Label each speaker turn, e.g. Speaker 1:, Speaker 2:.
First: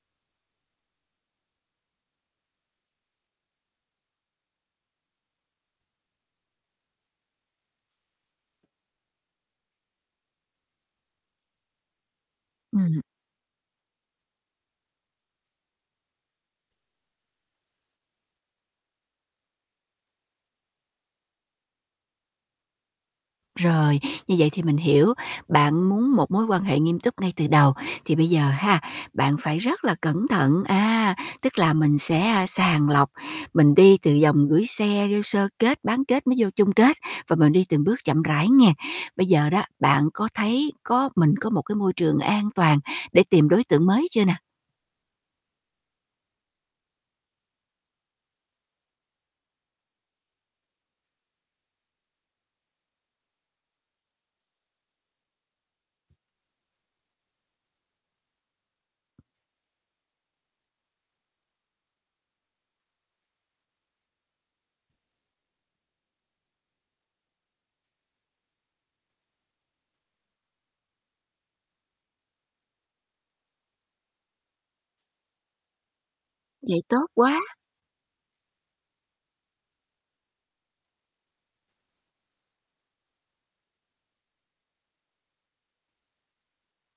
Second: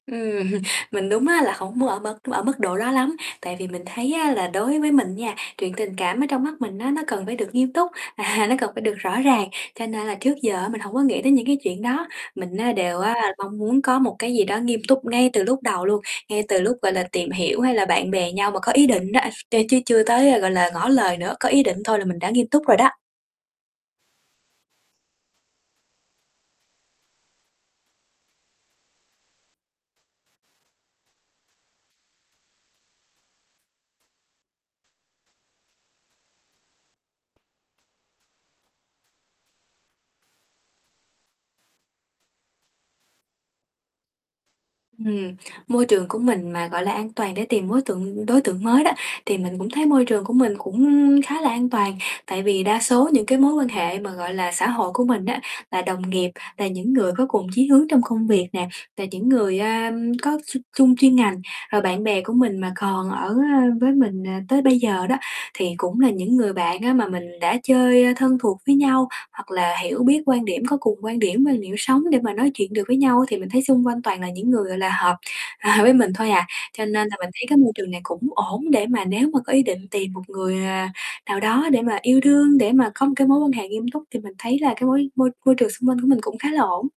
Speaker 1: Ừm, mình đúng á là hổng muốn ở mức ở mức độ đó lắm, tại vì mình thấy á là đối với mình nha, chuyện tình cảm ở trong mắt mình á, nó cần phải được nghiêm túc, à, nó cần phải được rõ ràng, cho nên là trước giờ á mình hổng có nghĩ tới những cái chuyện đó. Mình á đều
Speaker 2: Ừm.
Speaker 1: á mong muốn có một cái gì đó nghiêm túc ngay từ lúc đầu luôn, ngay từ lúc, gọi là, tìm hiểu, hay là bạn bè nhau mà có ý định đó, t chứ chưa tới, gọi là, ngỏ lời nữa, có ý định thôi là mình đã nghiêm túc rồi đó.
Speaker 2: Rồi như vậy thì mình hiểu. Bạn muốn một mối quan hệ nghiêm túc ngay từ đầu, thì bây giờ ha, bạn phải rất là cẩn thận, à, tức là mình sẽ sàng lọc, mình đi từ vòng gửi xe, vô sơ kết, bán kết, mới vô chung kết và mình đi từng bước chậm rãi nghe. Bây giờ đó, bạn có thấy có mình có một cái môi trường an toàn để tìm đối tượng mới chưa nè?
Speaker 1: Ừm. Môi trường của mình mà, gọi là, an toàn để tìm mối tượng đối tượng mới đó, thì mình cũng thấy môi trường của mình cũng khá là an toàn, tại vì đa số những cái mối quan hệ mà, gọi là, xã hội của mình á là đồng nghiệp, là những người có cùng chí hướng trong công việc nè, là những người, a, có x chung chuyên ngành. Rồi bạn bè của mình mà còn ở, ơ, với mình, à, tới bây giờ đó, thì cũng là những người bạn á mà mình đã chơi thân thuộc với nhau, hoặc là hiểu biết quan điểm, có cùng quan điểm quan điểm sống để mà nói chuyện được với nhau á, thì mình thấy xung quanh toàn là những người, gọi là, hợp, à, với mình thôi à.
Speaker 2: Vậy
Speaker 1: Cho
Speaker 2: tốt
Speaker 1: nên là mình thấy
Speaker 2: quá!
Speaker 1: cái môi trường này cũng ổn để mà nếu mà có ý định tìm một người, à, nào đó để mà yêu thương, để mà có một cái mối quan hệ nghiêm túc thì mình thấy là cái mối môi môi trường xung quanh của mình cũng khá là ổn.